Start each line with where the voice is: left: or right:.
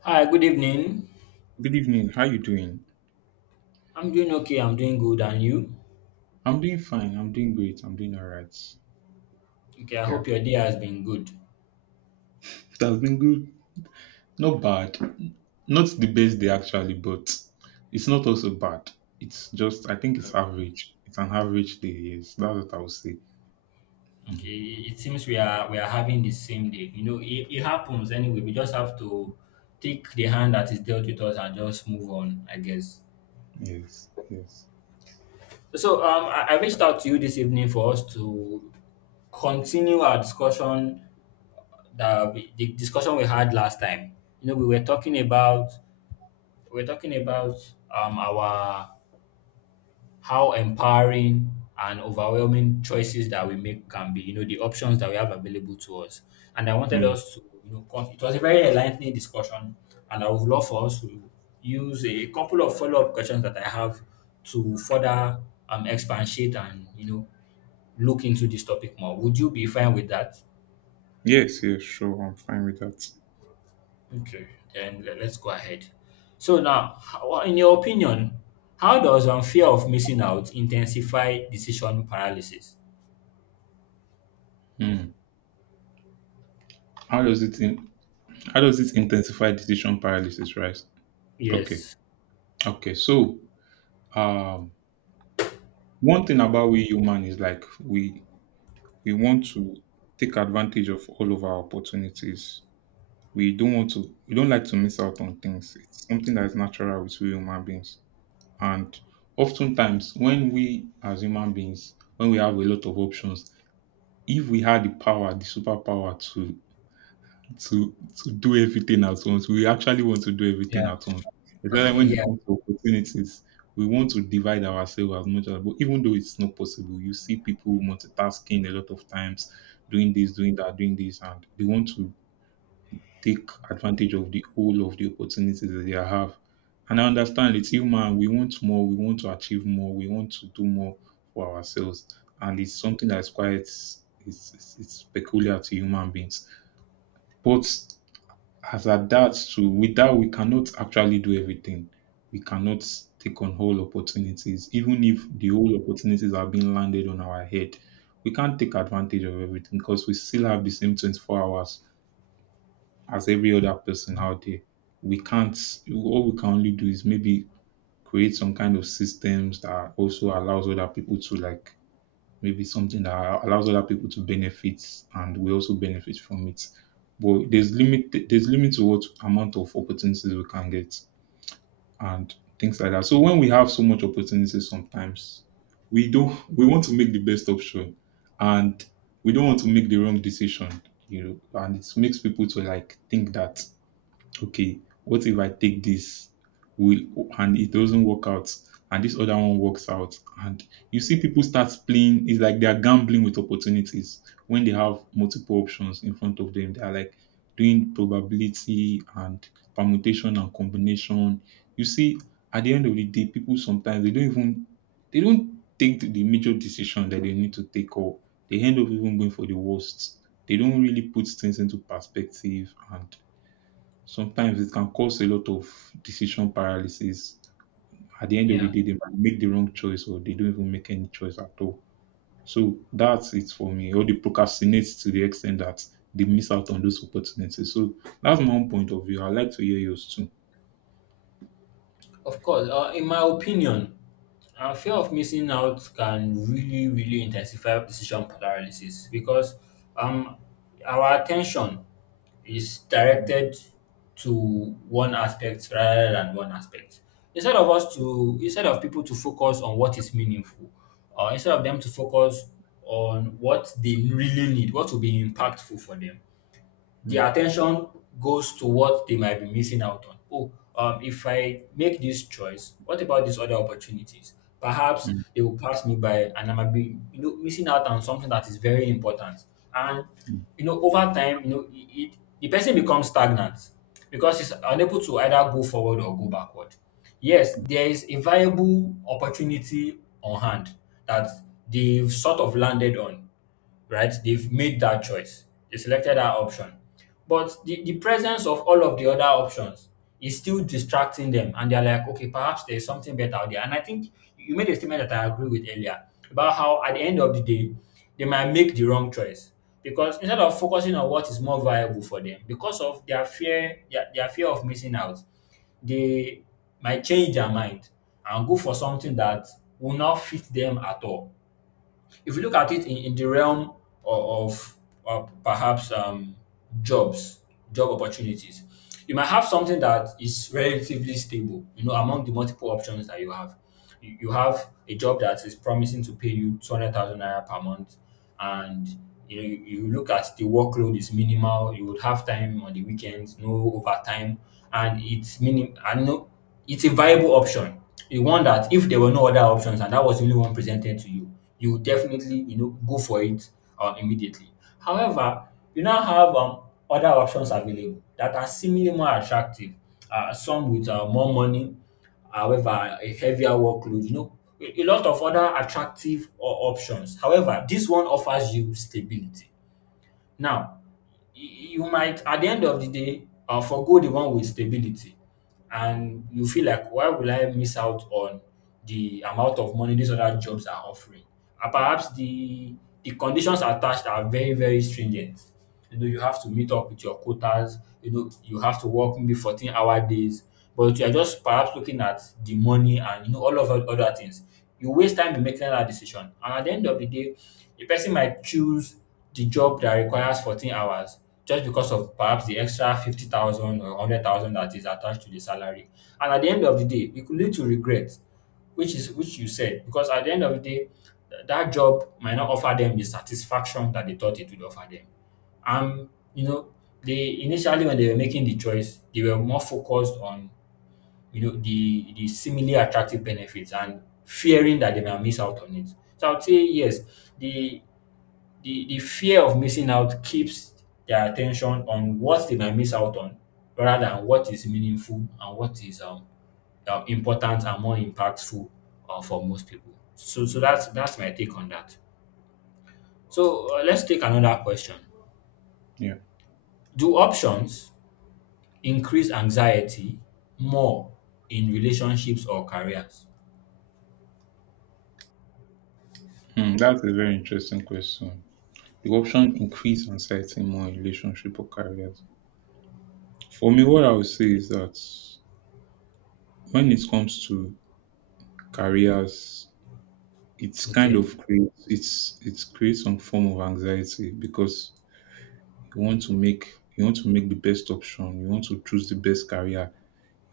left: Hi, good evening.
right: Good evening. How you doing?
left: I'm doing okay. I'm doing good. And you?
right: I'm doing fine. I'm doing great. I'm doing all right.
left: Okay, I
right: Yeah.
left: hope your day has been good.
right: It has been good. Not bad. Not the best day actually, but it's not also bad. It's just I think it's
left: Okay.
right: average. It's an average day. Yes, that's what I would say. Mm.
left: Okay. It seems we are having the same day. You know, it happens anyway. We just have to take the hand that is dealt with us and just move on, I guess.
right: Yes. Yes.
left: So I reached out to you this evening for us to continue our discussion the discussion we had last time. You know, we were talking about we were talking about our how empowering and overwhelming choices that we make can be, you know, the options that we have available to us. And I wanted
right: Mm.
left: us to, you know, it was a very enlightening discussion, and I would love for us to use a couple of follow up questions that I have to further expatiate and, you know, look into this topic more. Would you be fine with that?
right: Yes. Yes. Sure. I'm fine with that.
left: Okay, then let's go ahead. So now, in your opinion, how does fear of missing out intensify decision paralysis?
right: Mm. How does it in, How does it intensify decision paralysis? Right. Okay.
left: Yes.
right: Okay. So, um, one thing about we human is like we want to take advantage of all of our opportunities. We don't like to miss out on things. It's something that is natural with we human beings. And oftentimes, when we as human beings, when we have a lot of options, if we had the power, the superpower to to to do everything at once. We actually want to do everything
left: Yeah.
right: at once. Especially when it
left: Yeah.
right: comes to opportunities, we want to divide ourselves as much as but even though it's not possible, you see people multitasking a lot of times, doing this, doing that, doing this, and they want to take advantage of the whole of the opportunities that they have. And I understand it's human. We want more, we want to achieve more, we want to do more for ourselves. And it's something that's quite it's peculiar to human beings. But as at that too, with that we cannot actually do everything. We cannot take on whole opportunities, even if the whole opportunities are being landed on our head. We can't take advantage of everything because we still have the same 24 hours as every other person out there. We can't, all we can only do is maybe create some kind of systems that also allows other people to like maybe something that allows other people to benefit and we also benefit from it. But there's limit to what amount of opportunities we can get and things like that. So when we have so much opportunities sometimes we don't we want to make the best option and we don't want to make the wrong decision, you know, and it makes people to like think that okay, what if I take this will and it doesn't work out and this other one works out and you see people start playing it's like they are gambling with opportunities when they have multiple options in front of them they are like doing probability and permutation and combination you see at the end of the day people sometimes they don't take the major decision that they need to take or they end up even going for the worst they don't really put things into perspective and sometimes it can cause a lot of decision paralysis. At the end of the
left: Yeah.
right: day, they might make the wrong choice or they don't even make any choice at all. So that's it for me. Or they procrastinate to the extent that they miss out on those opportunities. So that's my own point of view. I'd like to hear yours too.
left: Of course. In my opinion, our fear of missing out can really, really intensify decision paralysis because um, our attention is directed to one aspect. Instead of people to focus on what is meaningful, instead of them to focus on what they really need, what will be impactful for them, their
right: Mm.
left: attention goes to what they might be missing out on. Oh, if I make this choice, what about these other opportunities? Perhaps
right: Mm.
left: they will pass me by, and I might be, you know, missing out on something that is very important. And
right: Mm.
left: you know, over time, you know, it the person becomes stagnant because he's unable to either go forward or go backward. Yes, there is a viable opportunity on hand that they've sort of landed on, right? They've made that choice. They selected that option. But the presence of all of the other options is still distracting them. And they're like, okay, perhaps there's something better out there. And I think you made a statement that I agree with earlier about how at the end of the day, they might make the wrong choice. Because instead of focusing on what is more viable for them, because of their fear, their fear of missing out, they might change their mind and go for something that will not fit them at all. If you look at it in the realm of, of perhaps jobs, job opportunities, you might have something that is relatively stable, you know, among the multiple options that you have. You have a job that is promising to pay you 200,000 naira per month, and you know, you look at the workload is minimal. You would have time on the weekends, no overtime, and it's minim. I know it's a viable option. The one that if there were no other options and that was the only one presented to you, you would definitely you know go for it immediately. However, you now have other options available that are similarly more attractive. Some with more money, however, a heavier workload, you know, a lot of other attractive options. However, this one offers you stability. Now, you might, at the end of the day, forgo the one with stability. And you feel like, why will I miss out on the amount of money these other jobs are offering? And perhaps the conditions attached are very, very stringent. You know, you have to meet up with your quotas. You know, you have to work maybe 14-hour days. But you are just perhaps looking at the money and, you know, all of the other things. You waste time in making that decision. And at the end of the day, a person might choose the job that requires 14 hours just because of perhaps the extra 50,000 or 100,000 that is attached to the salary. And at the end of the day, it could lead to regret, which is which you said, because at the end of the day, that job might not offer them the satisfaction that they thought it would offer them. You know, they initially when they were making the choice, they were more focused on you know the seemingly attractive benefits and fearing that they might miss out on it. So I would say yes, the the fear of missing out keeps their attention on what they might miss out on rather than what is meaningful and what is important and more impactful for most people. So that's my take on that. So let's take another question.
right: Yeah.
left: Do options increase anxiety more in relationships or careers?
right: Mm, that's a very interesting question. The option increase anxiety more in relationship or careers. For me, what I would say is that when it comes to careers,
left: Okay.
right: it's it creates some form of anxiety because you want to make you want to make the best option, you want to choose the best career,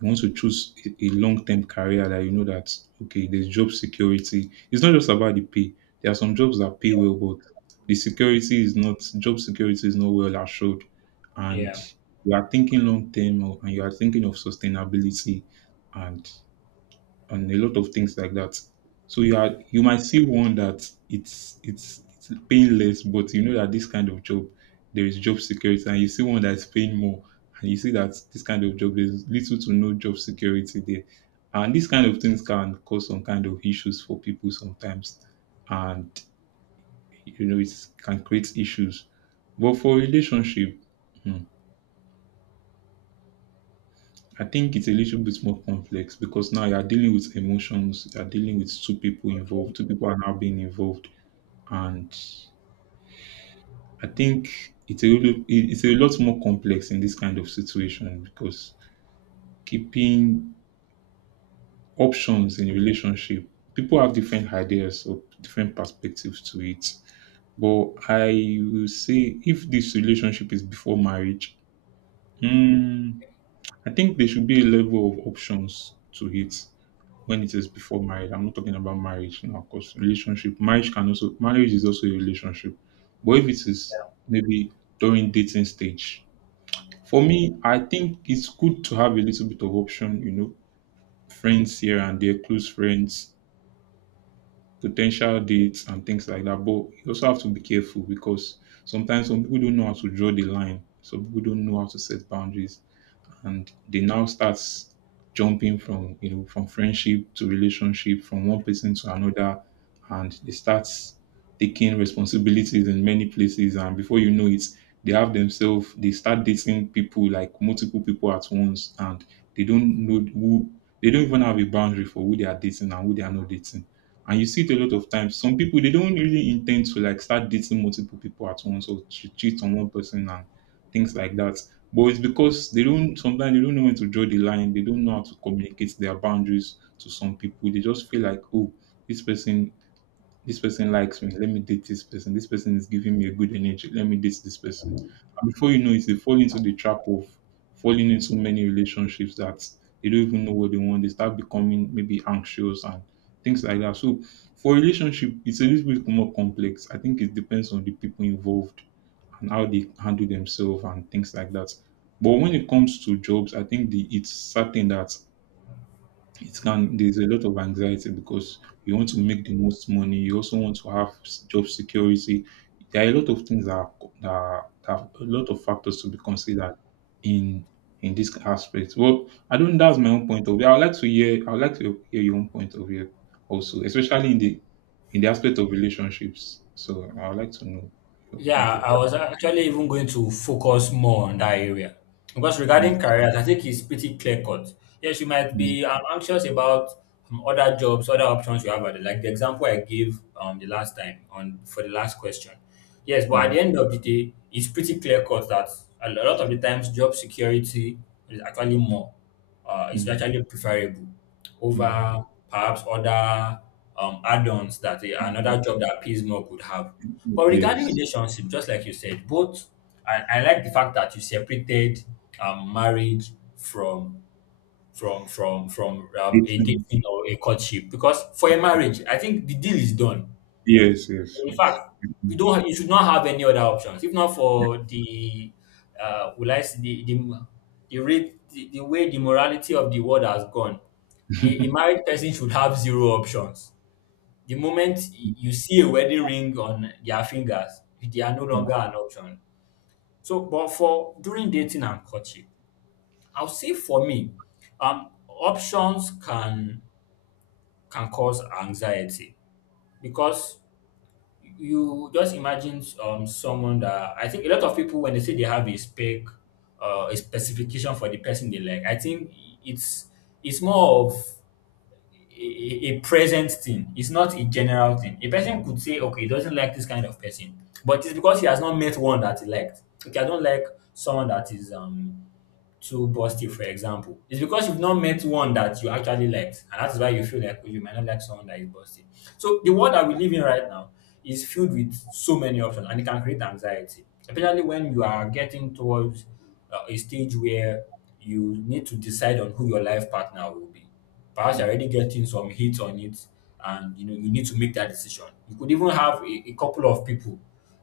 right: you want to choose a long-term career that you know that okay there's job security, it's not just about the pay. There are some jobs that pay well, but the security is not job security is not well assured, and
left: Yeah.
right: you are thinking long term and you are thinking of sustainability and a lot of things like that. So you are, you might see one that it's paying less, but you know that this kind of job there is job security, and you see one that is paying more, and you see that this kind of job there's little to no job security there, and these kind of things can cause some kind of issues for people sometimes, and you know it can create issues. But for relationship, hmm, I think it's a little bit more complex because now you're dealing with emotions, you're dealing with two people involved, two people are now being involved. And I think it's a lot more complex in this kind of situation because keeping options in a relationship, people have different ideas or different perspectives to it. But I will say if this relationship is before marriage, mm, I think there should be a level of options to it when it is before marriage. I'm not talking about marriage now, because relationship, marriage is also a relationship. But if it is maybe during dating stage, for me, I think it's good to have a little bit of option, you know, friends here and there, close friends, potential dates, and things like that. But you also have to be careful because sometimes some people don't know how to draw the line. Some people don't know how to set boundaries and they now start jumping from you know from friendship to relationship, from one person to another, and they start taking responsibilities in many places, and before you know it they have themselves, they start dating people like multiple people at once, and they don't know who, they don't even have a boundary for who they are dating and who they are not dating. And you see it a lot of times, some people they don't really intend to like start dating multiple people at once or to cheat on one person and things like that, but it's because they don't know when to draw the line. They don't know how to communicate their boundaries to some people. They just feel like, oh, this person this person likes me. Let me date this person. This person is giving me a good energy. Let me date this person. And before you know it, they fall into the trap of falling into many relationships that they don't even know what they want. They start becoming maybe anxious and things like that. So for relationship, it's a little bit more complex. I think it depends on the people involved and how they handle themselves and things like that. But when it comes to jobs, I think it's certain that it can there's a lot of anxiety because you want to make the most money, you also want to have job security. There are a lot of things that are, that are a lot of factors to be considered in in this aspect. Well, I don't, that's my own point of view. I would like to hear your own point of view also, especially in the aspect of relationships. So I would like to know your point of
left: Yeah, I
right: view.
left: was actually even going to focus more on that area because regarding
right: Mm.
left: careers, I think it's pretty clear cut. Yes, you might
right: Mm.
left: be anxious about other jobs, other options you have, like the example I gave the last time on for the last question. Yes, but at
right: Mm.
left: the end of the day, it's pretty clear cut that a lot of the times job security is actually more
right: Mm.
left: is
right: Mm.
left: actually preferable
right: Mm. Mm.
left: over perhaps other add-ons that
right: Mm. Mm.
left: another job that pays more could have. But
right: Yes.
left: regarding relationship, just like you said, I like the fact that you separated marriage from
right: It's,
left: a dating or a courtship because for a marriage, I think the deal is done.
right: yes, yes,
left: In
right: yes.
left: fact, we don't. Have, you should not have any other options. If not for will I say rate, the way the morality of the world has gone, a married person should have zero options. The moment you see a wedding ring on their fingers, they are no
right: Mm.
left: longer an option. So, but for during dating and courtship, I'll say for me, options can cause anxiety because you just imagine someone that I think a lot of people when they say they have a specification for the person they like, I think it's it's more of a present thing. It's not a general thing. A person could say, okay, he doesn't like this kind of person, but it's because he has not met one that he liked. Okay, I don't like someone that is too busty, for example, it's because you've not met one that you actually liked, and that is why you feel like oh, you might not like someone that is busty. So the world that we live in right now is filled with so many options, and it can create anxiety, especially when you are getting towards a stage where you need to decide on who your life partner will be. Perhaps you're
right: Mm.
left: already getting some hits on it, and you know you need to make that decision. You could even have a couple of people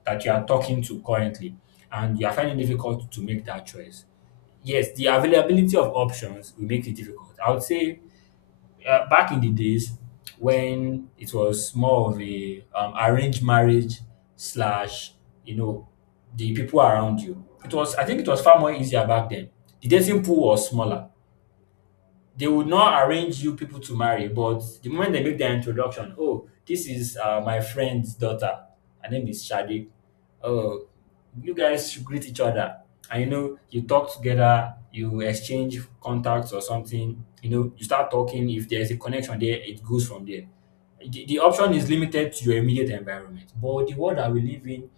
left: that you are talking to currently, and you are finding it difficult to make that choice. Yes, the availability of options will make it difficult. I would say back in the days when it was more of a arranged marriage slash, you know, the people around you. It was I think it was far more easier back then. The dating pool was smaller. They would not arrange you people to marry, but the moment they make their introduction, oh, this is my friend's daughter. Her name is Shadi. Oh, you guys should greet each other. And you know, you talk together, you exchange contacts or something. You know, you start talking. If there's a connection there, it goes from there. The option is limited to your immediate environment. But the world that we live in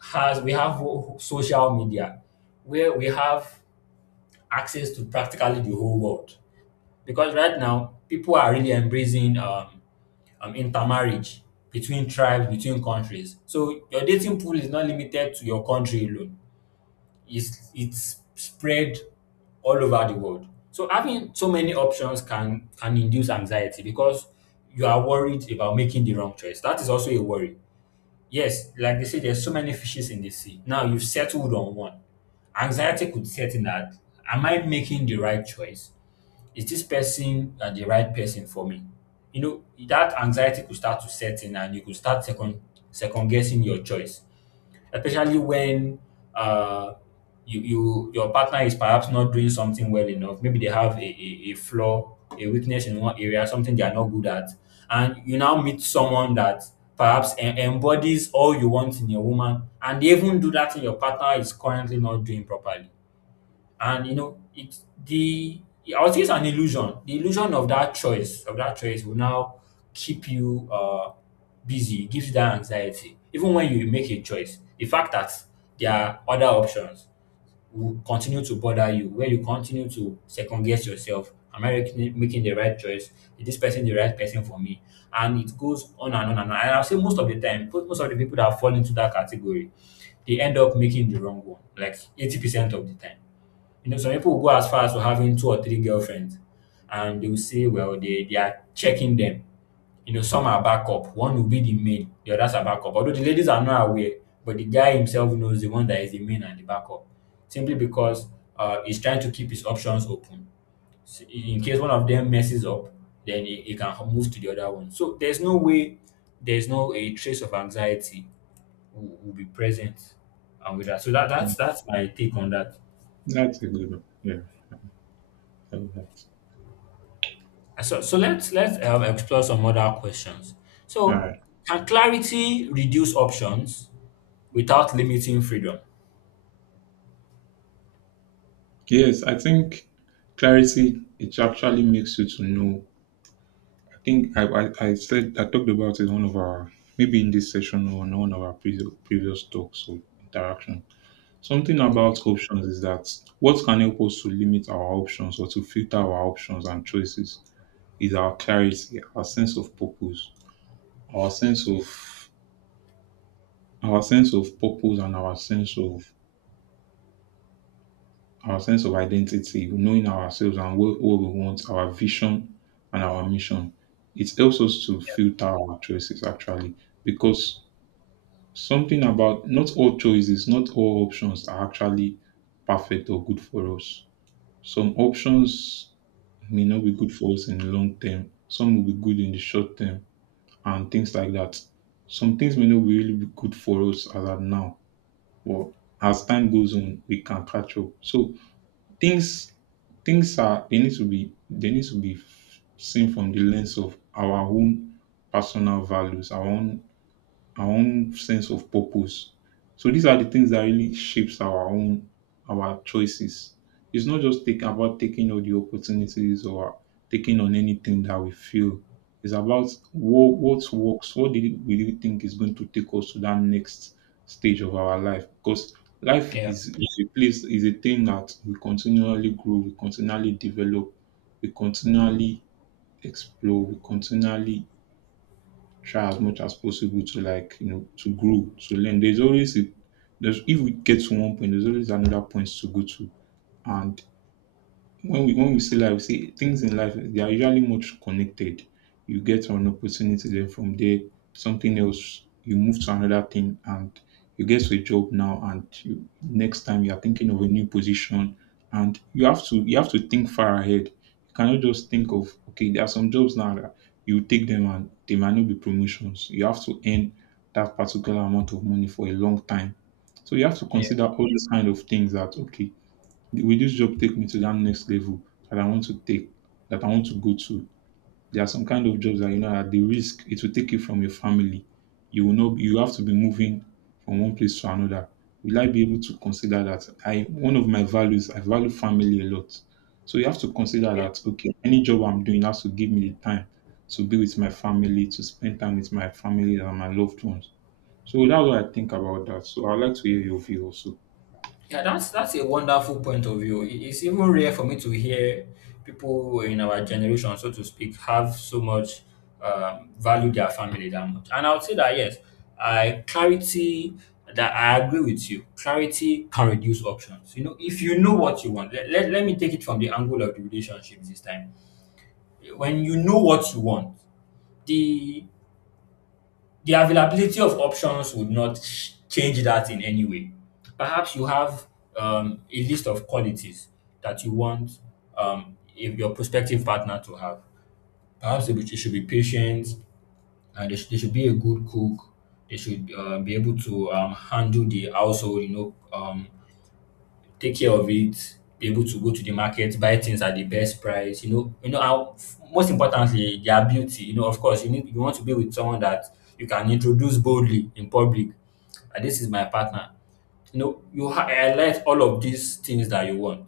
left: has, we have social media where we have access to practically the whole world because right now, people are really embracing intermarriage between tribes, between countries. So your dating pool is not limited to your country alone. It's spread all over the world. So having so many options can induce anxiety because you are worried about making the wrong choice. That is also a worry. Yes, like they say, there's so many fishes in the sea. Now you've settled on one. Anxiety could set in that am I making the right choice? Is this person the right person for me? You know, that anxiety could start to set in and you could start second guessing your choice, especially when uh, you your partner is perhaps not doing something well enough. Maybe they have a flaw, a weakness in one area, something they are not good at. And you now meet someone that perhaps embodies all you want in your woman and they even do that in your partner is currently not doing properly, and you know it. The i would say it's an illusion, the illusion of that choice will now keep you busy. It gives you that anxiety. Even when you make a choice, the fact that there are other options will continue to bother you, where you continue to second guess yourself. Am I making the right choice? Is this person the right person for me? And it goes on and on and on. And I'll say most of the time, most of the people that fall into that category, they end up making the wrong one, like 80% of the time. You know, some people will go as far as to having two or three girlfriends, and they will say, well, they are checking them. You know, some are backup. One will be the main, the others are backup. Although the ladies are not aware, but the guy himself knows the one that is the main and the backup, simply because he's trying to keep his options open. So in case one of them messes up, then he can move to the other one. So there's no way, there's no a trace of anxiety will be present, and with that. So that's my take on that.
right: That's a good one. Yeah, I love that.
left: So, let's explore some other questions.
right: All
left: So,
right: right.
left: can clarity reduce options without limiting freedom?
right: Yes, I think clarity it actually makes you to know. I think I said I talked about it in one of our maybe in this session or in one of our previous talks or interaction. Something about options is that what can help us to limit our options or to filter our options and choices is our clarity, our sense of purpose, our sense of our sense of purpose and our sense of identity, knowing ourselves and what we want, our vision and our mission. It helps us to filter our choices actually because something about not all choices, not all options are actually perfect or good for us. Some options may not be good for us in the long term, some will be good in the short term, and things like that. Some things may not be really be good for us as at now, but as time goes on, we can catch up. So things things are they need to be seen from the lens of our own personal values, our own sense of purpose. So these are the things that really shapes our choices. It's not just about taking all the opportunities or taking on anything that we feel. It's about what works, what did we really think is going to take us to that next stage of our life. Because life
left: Yeah,
right: is, is a place, is a thing that we continually grow, we continually develop, we continually explore, we continually try as much as possible to like you know to grow to learn there's always a there's if we get to one point there's always another point to go to. And when we see life, we see things in life they are usually much connected. You get an opportunity then from there, something else, you move to another thing, and you get to a job now and you, next time you are thinking of a new position, and you have to think far ahead. You cannot just think of okay, there are some jobs now that you take them and they might not be promotions. You have to earn that particular amount of money for a long time. So you have to
left: yeah,
right: consider all these kind of things that okay, will this job take me to that next level that I want to take, that I want to go to? There are some kind of jobs that you know at the risk it will take you from your family. You will not you have to be moving from one place to another. Will I be able to consider that? I one of my values, I value family a lot. So you have to consider
left: okay.
right: that okay, any job I'm doing has to give me the time to be with my family, to spend time with my family and my loved ones. So that's what I think about that. So I'd like to hear your view also.
left: Yeah, that's a wonderful point of view. It's even rare for me to hear people in our generation, so to speak, have so much value their family that much. And I would say that yes, I clarity that I agree with you. Clarity can reduce options. You know, if you know what you want, let me take it from the angle of the relationship this time. When you know what you want, the availability of options would not change that in any way. Perhaps you have a list of qualities that you want if your prospective partner to have. Perhaps they should be patient, they should be a good cook, they should be able to handle the household, you know, take care of it, be able to go to the market, buy things at the best price. You know how, most importantly, their beauty. You know, of course, you need, you want to be with someone that you can introduce boldly in public. And this is my partner. You know, you highlight all of these things that you want,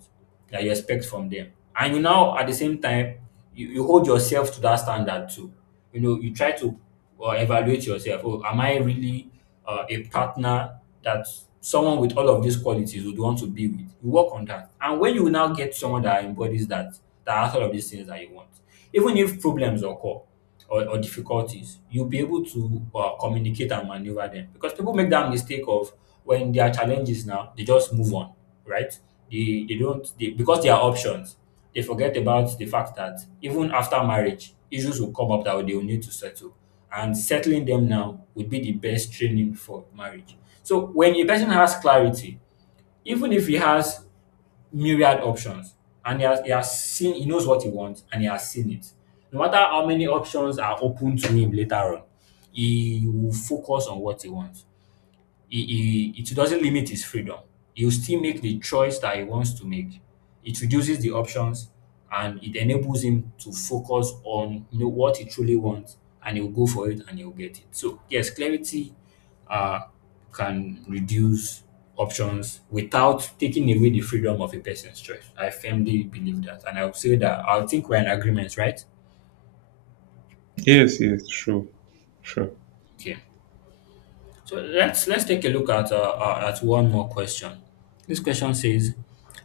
left: that you expect from them, and you now at the same time, you hold yourself to that standard too. You know, you try to evaluate yourself. Oh, am I really a partner that someone with all of these qualities would want to be with? You work on that, and when you now get someone that embodies that, that has all of these things that you want, even if problems occur or difficulties, you'll be able to communicate and maneuver them. Because people make that mistake of, when there are challenges now, they just move on, right? They don't, they, because they are options, they forget about the fact that even after marriage, issues will come up that they will need to settle. And settling them now would be the best training for marriage. So when a person has clarity, even if he has myriad options, and he has seen, he knows what he wants and he has seen it, no matter how many options are open to him later on, he will focus on what he wants. It doesn't limit his freedom. He'll still make the choice that he wants to make. It reduces the options and it enables him to focus on, you know, what he truly wants, and he'll go for it and he'll get it. So yes, clarity uh, can reduce options without taking away the freedom of a person's choice. I firmly believe that. And I would say that I think we're in agreement, right?
right: Yes, yes, sure, sure.
left: Okay. So let's take a look at one more question. This question says,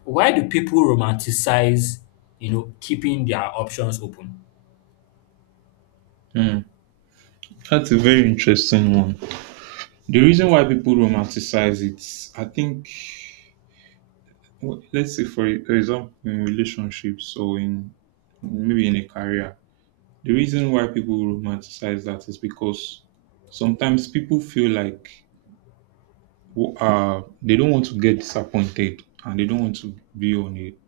left: why do people romanticize, you know, keeping their options open?
right: Hmm. That's a very interesting one. The reason why people romanticize it, I think, let's say for example, in relationships or in maybe in a career, the reason why people romanticize that is because sometimes people feel like they don't want to get disappointed and they don't want to be on it.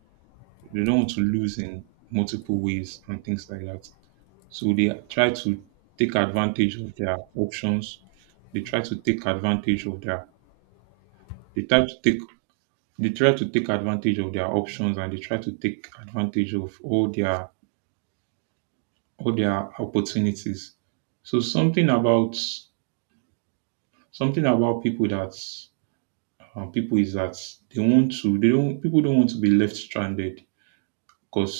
right: They don't want to lose in multiple ways and things like that. So they try to take advantage of their options. They try to take advantage of their They try to take they try to take advantage of their options, and they try to take advantage of all their opportunities. So something about people that people is that they want to they don't people don't want to be left stranded because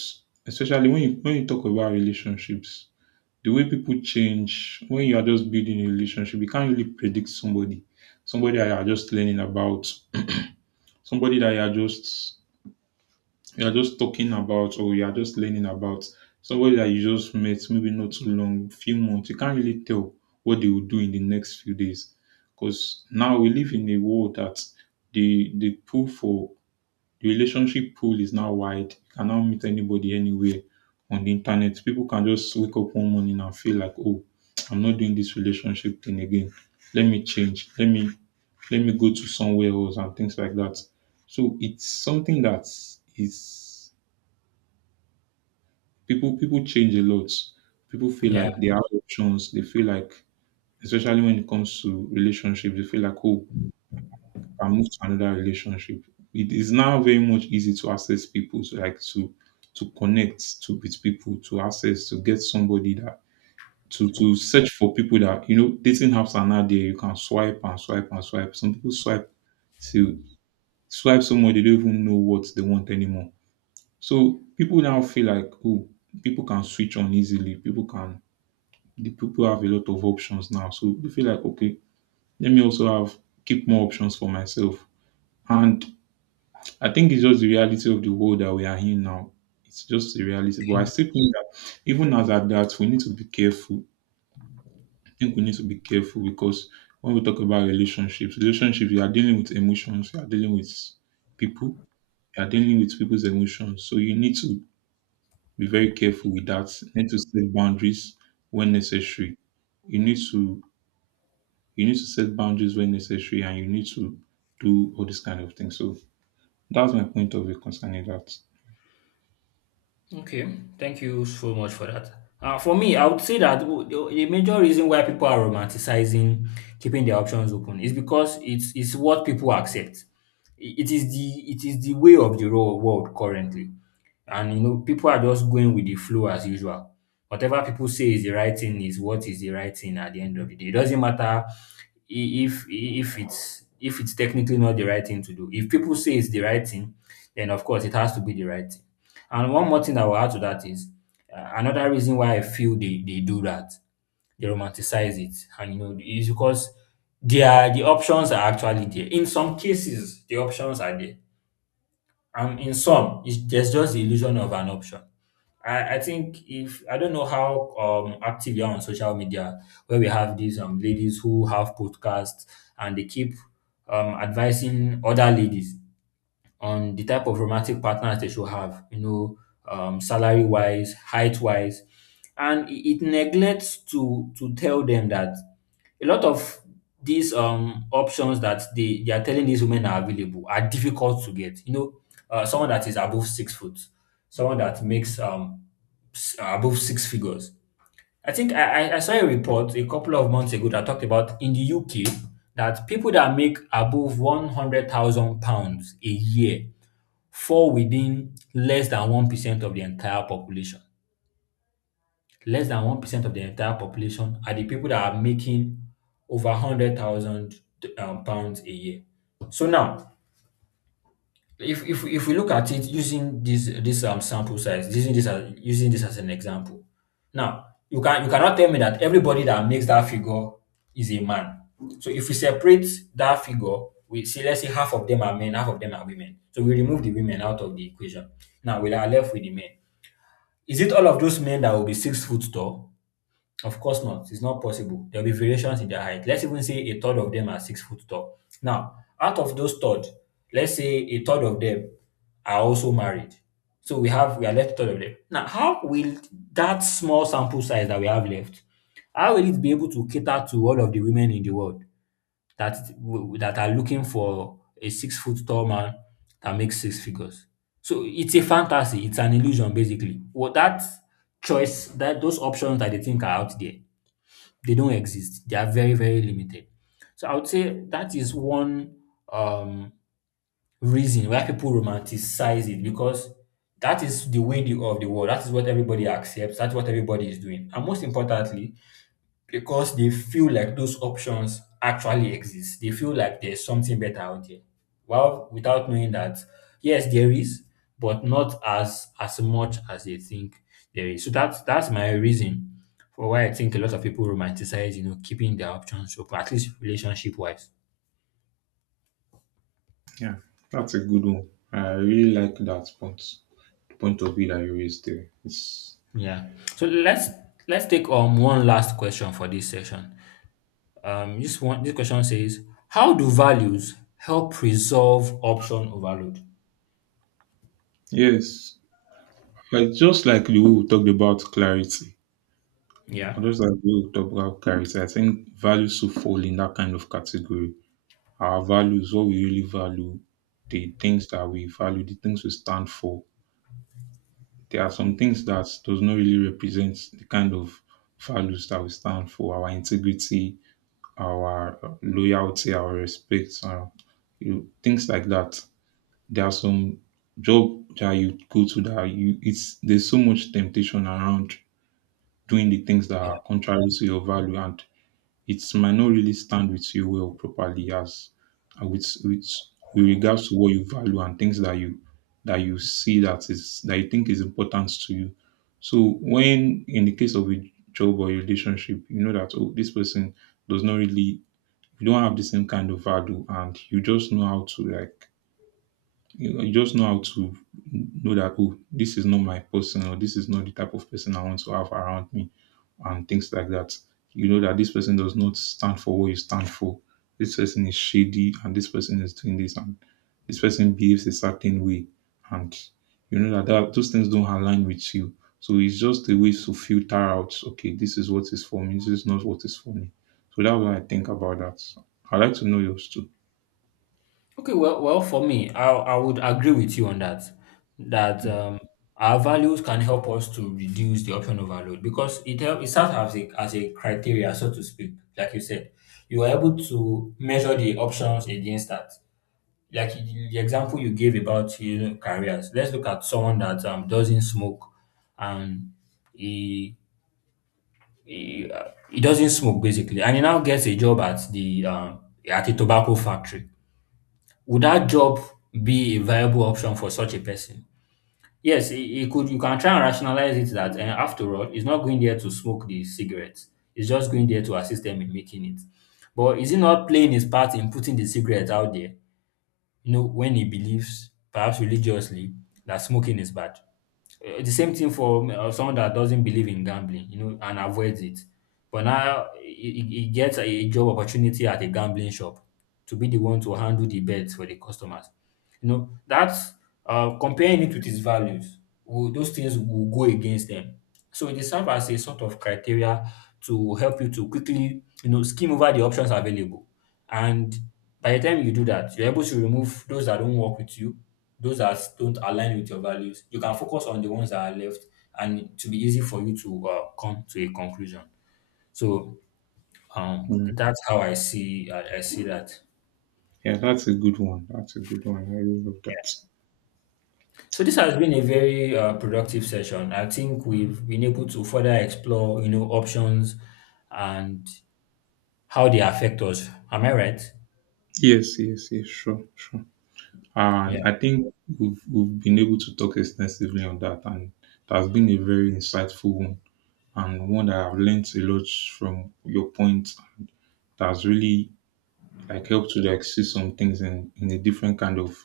right: especially when you talk about relationships, the way people change when you are just building a relationship, you can't really predict somebody, somebody that you are just learning about, somebody that you are just you are just talking about, or you are just learning about somebody that you just met, maybe not too long, few months. You can't really tell what they will do in the next few days. Because now we live in a world that the pool for the relationship pool is now wide. You cannot meet anybody anywhere on the internet. People can just wake up one morning and feel like, oh, I'm not doing this relationship thing again. Let me change. Let me go to somewhere else and things like that. So it's something that is people people change a lot. People feel
left: Yeah,
right: like they have options. They feel like, especially when it comes to relationships, they feel like, oh, I move to another relationship. It is now very much easy to access people, to like to connect to with people, to access, to get somebody that to search for people that you know dating apps are now there. You can swipe and swipe and swipe. Some people swipe to swipe someone they don't even know what they want anymore. So people now feel like, oh, people can switch on easily. People can the people have a lot of options now. So you feel like, okay, let me also have keep more options for myself. And I think it's just the reality of the world that we are in now. It's just the reality. But I
left: okay.
right: still think that even as at that, we need to be careful. I think we need to be careful because when we talk about relationships, relationships, you are dealing with emotions, you are dealing with people, you are dealing with people's emotions. So you need to be very careful with that. You need to set boundaries when necessary. You need to You need to set boundaries when necessary, and you need to do all these kind of things. So that's my point of view concerning that.
left: Okay, thank you so much for that. For me, I would say that the major reason why people are romanticizing keeping their options open is because it's what people accept. It is the, it is the way of the raw world currently, and you know, people are just going with the flow as usual. Whatever people say is the right thing is what is the right thing at the end of the day. It doesn't matter, if, if it's technically not the right thing to do. If people say it's the right thing, then of course it has to be the right thing. And one more thing I will add to that is, another reason why I feel they do that, they romanticize it, and you know, is because the options are actually there. In some cases, the options are there, and in some, it's, there's just the illusion of an option. I think, if I don't know how active you are on social media, where we have these ladies who have podcasts and they keep advising other ladies on the type of romantic partners they should have, you know, salary wise, height wise. And it neglects to tell them that a lot of these options that they are telling these women are available are difficult to get. You know, someone that is above 6 foot, someone that makes above six figures. I think I I saw a report a couple of months ago that talked about, in the UK, that people that make above £100,000 a year fall within less than 1% of the entire population. Less than 1% of the entire population are the people that are making over 100,000 pounds a year. So now, if we look at it using this sample size, using this as an example, now you can, you cannot tell me that everybody that makes that figure is a man. So if we separate that figure, we see, let's say half of them are men, half of them are women. So we remove the women out of the equation. Now we are left with the men. Is it all of those men that will be 6 foot tall? Of course not. It's not possible. There will be variations in their height. Let's even say a third of them are 6 foot tall. Now, out of those third, let's say a third of them are also married. So we have, we are left third of them. Now, how will that small sample size that we have left, how will it be able to cater to all of the women in the world that that are looking for a 6 foot tall man that makes six figures? So it's a fantasy. It's an illusion, basically. What that choice, that those options that they think are out there, they don't exist. They are very very limited. So I would say that is one um, reason why people romanticize it, because that is the way of the world. That is what everybody accepts. That's what everybody is doing. And most importantly, because they feel like those options actually exist. They feel like there's something better out there. Well, without knowing that, yes, there is, but not as as much as they think there is. So that's my reason for why I think a lot of people romanticize, you know, keeping their options open, at least relationship wise.
right: Yeah, that's a good one. I really like that point. The point of view that you raised there. It's
left: Yeah. So let's take one last question for this session. This one, this question says, how do values help resolve option overload?
right: yes. Like just like you we talked about clarity. Or
left: Yeah.
right: just like you talked about clarity. I think values should fall in that kind of category. Our values, what we really value, the things that we value, the things we stand for there are some things that does not really represent the kind of values that we stand for, our integrity, our loyalty, our respect, you know, things like that. There are some job that you go to that you it's there's so much temptation around doing the things that are contrary to your value, and it might not really stand with you well properly as uh, with with with regards to what you value and things that you see that is that you think is important to you. So when in the case of a job or a relationship, you know that oh this person does not really you don't have the same kind of value and you just know how to like you just know how to know that, oh, this is not my person or this is not the type of person I want to have around me and things like that. You know that this person does not stand for what you stand for. This person is shady and this person is doing this, and this person behaves a certain way. And you know that, that those things don't align with you. So it's just a way to filter out, okay, this is what is for me, this is not what is for me. So that's what I think about that. I'd like to know yours too.
left: Okay, for me, I would agree with you on that. That our values can help us to reduce the option overload, because it help, it serves as a criteria, so to speak. Like you said, you are able to measure the options against that. The example you gave about, you know, careers. Let's look at someone that doesn't smoke, and he he doesn't smoke basically, and he now gets a job at the at a tobacco factory. Would that job be a viable option for such a person? Yes, it could. You can try and rationalize it that, and after all, he's not going there to smoke the cigarettes. He's just going there to assist them in making it. But is he not playing his part in putting the cigarette out there? You know, when he believes, perhaps religiously, that smoking is bad. The same thing for someone that doesn't believe in gambling, you know, and avoids it. But now he gets a job opportunity at a gambling shop to be the one to handle the bets for the customers. You know, that's comparing it with his values. Will, those things will go against them. So it serves as a sort of criteria to help you to quickly, you know, skim over the options available. And by the time you do that, you're able to remove those that don't work with you, those that don't align with your values. You can focus on the ones that are left, and to be easy for you to come to a conclusion. So
right: Yeah.
left: that's how I see that.
right: Yeah, that's a good one. That's a good one. I really love that.
left: So this has been a very productive session. I think we've been able to further explore, you know, options and how they affect us. Am I right?
right: Yes, yes, yes, sure, sure. And
left: Yeah.
right: I think we've been able to talk extensively on that, and that has been a very insightful one, and one that I've learned a lot from your point. That has really like helped to like see some things in a different kind of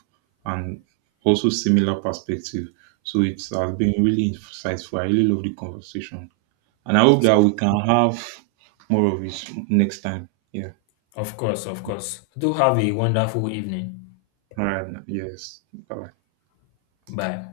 right: and also similar perspective. So it has been really insightful. I really love the conversation, and I hope that we can have more of it next time. Yeah.
left: Of course, of course. Do have a wonderful evening.
right: All right. Yes. Bye.
left: Bye.